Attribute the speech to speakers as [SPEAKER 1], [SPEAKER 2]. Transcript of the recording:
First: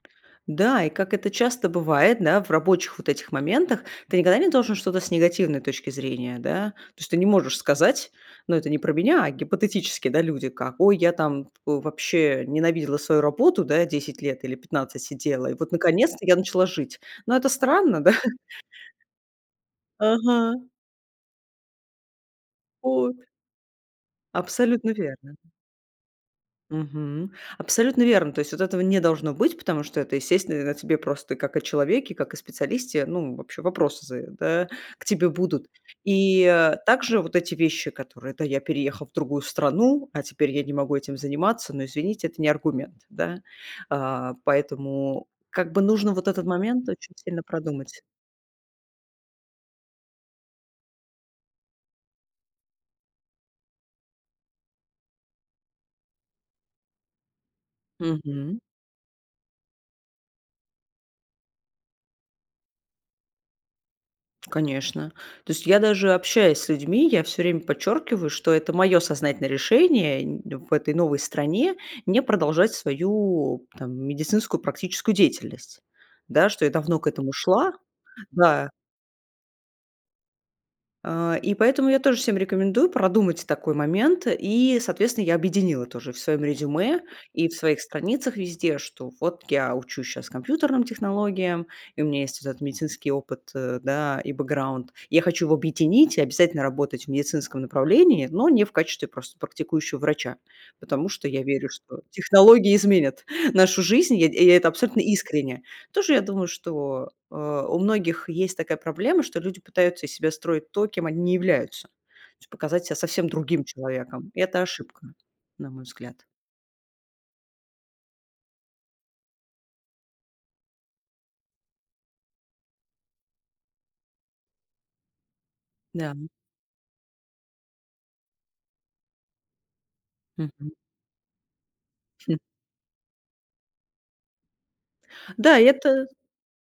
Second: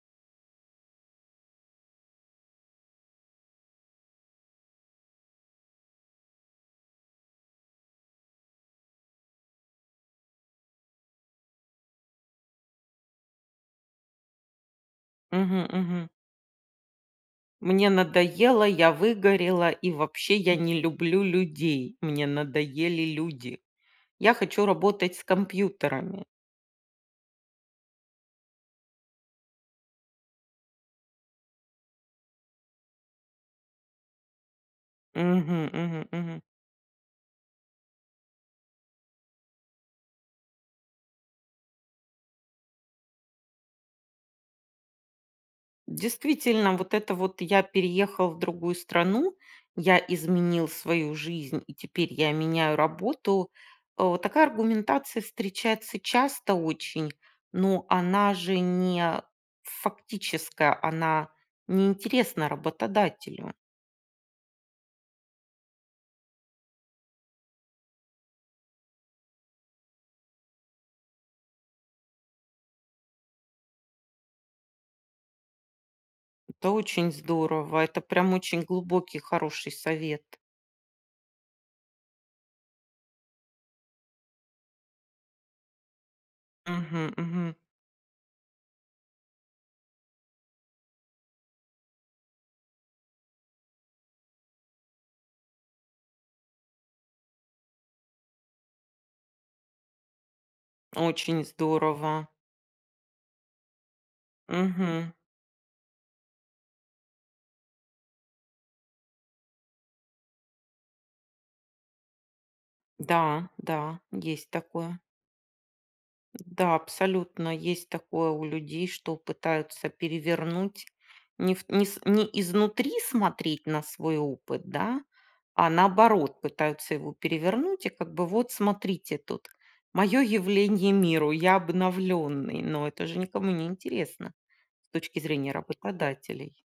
[SPEAKER 1] Да, и, как это часто бывает, да, в рабочих вот этих моментах, ты никогда не должен что-то с негативной точки зрения, да, то есть ты не можешь сказать: "Ну, это не про меня, а гипотетически, да, люди, как, ой, я там, э, вообще ненавидела свою работу, да, я 10 лет или 15 сидела, и
[SPEAKER 2] Мгм,
[SPEAKER 1] вот
[SPEAKER 2] мгм.
[SPEAKER 1] наконец-то я начала жить." Но это
[SPEAKER 2] Мне
[SPEAKER 1] странно да.
[SPEAKER 2] надоело, я выгорела и вообще я
[SPEAKER 1] Ага.
[SPEAKER 2] не люблю людей. Мне надоели
[SPEAKER 1] Вот.
[SPEAKER 2] люди. Я хочу
[SPEAKER 1] Абсолютно
[SPEAKER 2] работать с
[SPEAKER 1] верно, ага.
[SPEAKER 2] компьютерами.
[SPEAKER 1] Мгм, абсолютно верно. То есть вот этого не должно быть, потому что это, естественно, о тебе просто как о человеке, как о специалисте. Ну, вообще вопросы за да к тебе
[SPEAKER 2] Мгм,
[SPEAKER 1] будут.
[SPEAKER 2] мгм, мгм.
[SPEAKER 1] И также вот эти вещи, которые: это я переехал в другую страну, а теперь я не могу этим заниматься, но, извините, это не аргумент, да, а. Поэтому как бы нужно вот этот
[SPEAKER 2] Действительно,
[SPEAKER 1] момент
[SPEAKER 2] вот
[SPEAKER 1] очень
[SPEAKER 2] это вот
[SPEAKER 1] сильно
[SPEAKER 2] я
[SPEAKER 1] продумать.
[SPEAKER 2] переехал в другую страну, я изменил свою жизнь, и теперь я меняю работу, э. Такая аргументация встречается часто очень, но она же
[SPEAKER 1] Мгм.
[SPEAKER 2] не фактическая, она не интересна работодателю.
[SPEAKER 1] Конечно. То есть я даже общаясь с людьми, я всё время подчеркиваю, что это мое сознательное решение нь в этой новой стране не продолжать свою там медицинскую практическую деятельность, да. Что
[SPEAKER 2] Это
[SPEAKER 1] я давно к
[SPEAKER 2] очень
[SPEAKER 1] этому шла,
[SPEAKER 2] здорово. Это прям очень
[SPEAKER 1] да.
[SPEAKER 2] глубокий хороший совет.
[SPEAKER 1] А. И поэтому я тоже всем рекомендую продумать такой момент. И, соответственно, я объединила тоже в своем резюме
[SPEAKER 2] Мгм,
[SPEAKER 1] и в
[SPEAKER 2] мгм.
[SPEAKER 1] своих страницах везде, что вот я учусь щас компьютерным технологиям, и у меня есть вот этот медицинский опыт, э, да, и бэкграунд, и я хочу его объединить и обязательно работать в медицинском направлении, но не в качестве просто практикующего врача, потому что я
[SPEAKER 2] Очень
[SPEAKER 1] верю, что
[SPEAKER 2] здорово.
[SPEAKER 1] технологии изменят нашу жизнь, и я эт и я это абсолютно
[SPEAKER 2] Мгм.
[SPEAKER 1] искренне. Тоже я думаю, что, э, у многих есть такая проблема, что люди пытаются из себя строить то, кем они не являются, то есть показать себя совсем
[SPEAKER 2] Да,
[SPEAKER 1] другим
[SPEAKER 2] да,
[SPEAKER 1] человеком. И
[SPEAKER 2] есть
[SPEAKER 1] это
[SPEAKER 2] такое.
[SPEAKER 1] ошибка, на мой взгляд.
[SPEAKER 2] Да, абсолютно есть такое у людей, что пытаются перевернуть, не в не с не изнутри смотреть на свой опыт да, а
[SPEAKER 1] Да, м.
[SPEAKER 2] наоборот пытаются его перевернуть и как бы вот смотрите тут, мое
[SPEAKER 1] Мгм.
[SPEAKER 2] явление миру, я
[SPEAKER 1] Хм.
[SPEAKER 2] обновленный, но это же никому не интересно с точки зрения
[SPEAKER 1] Да, это
[SPEAKER 2] работодателей.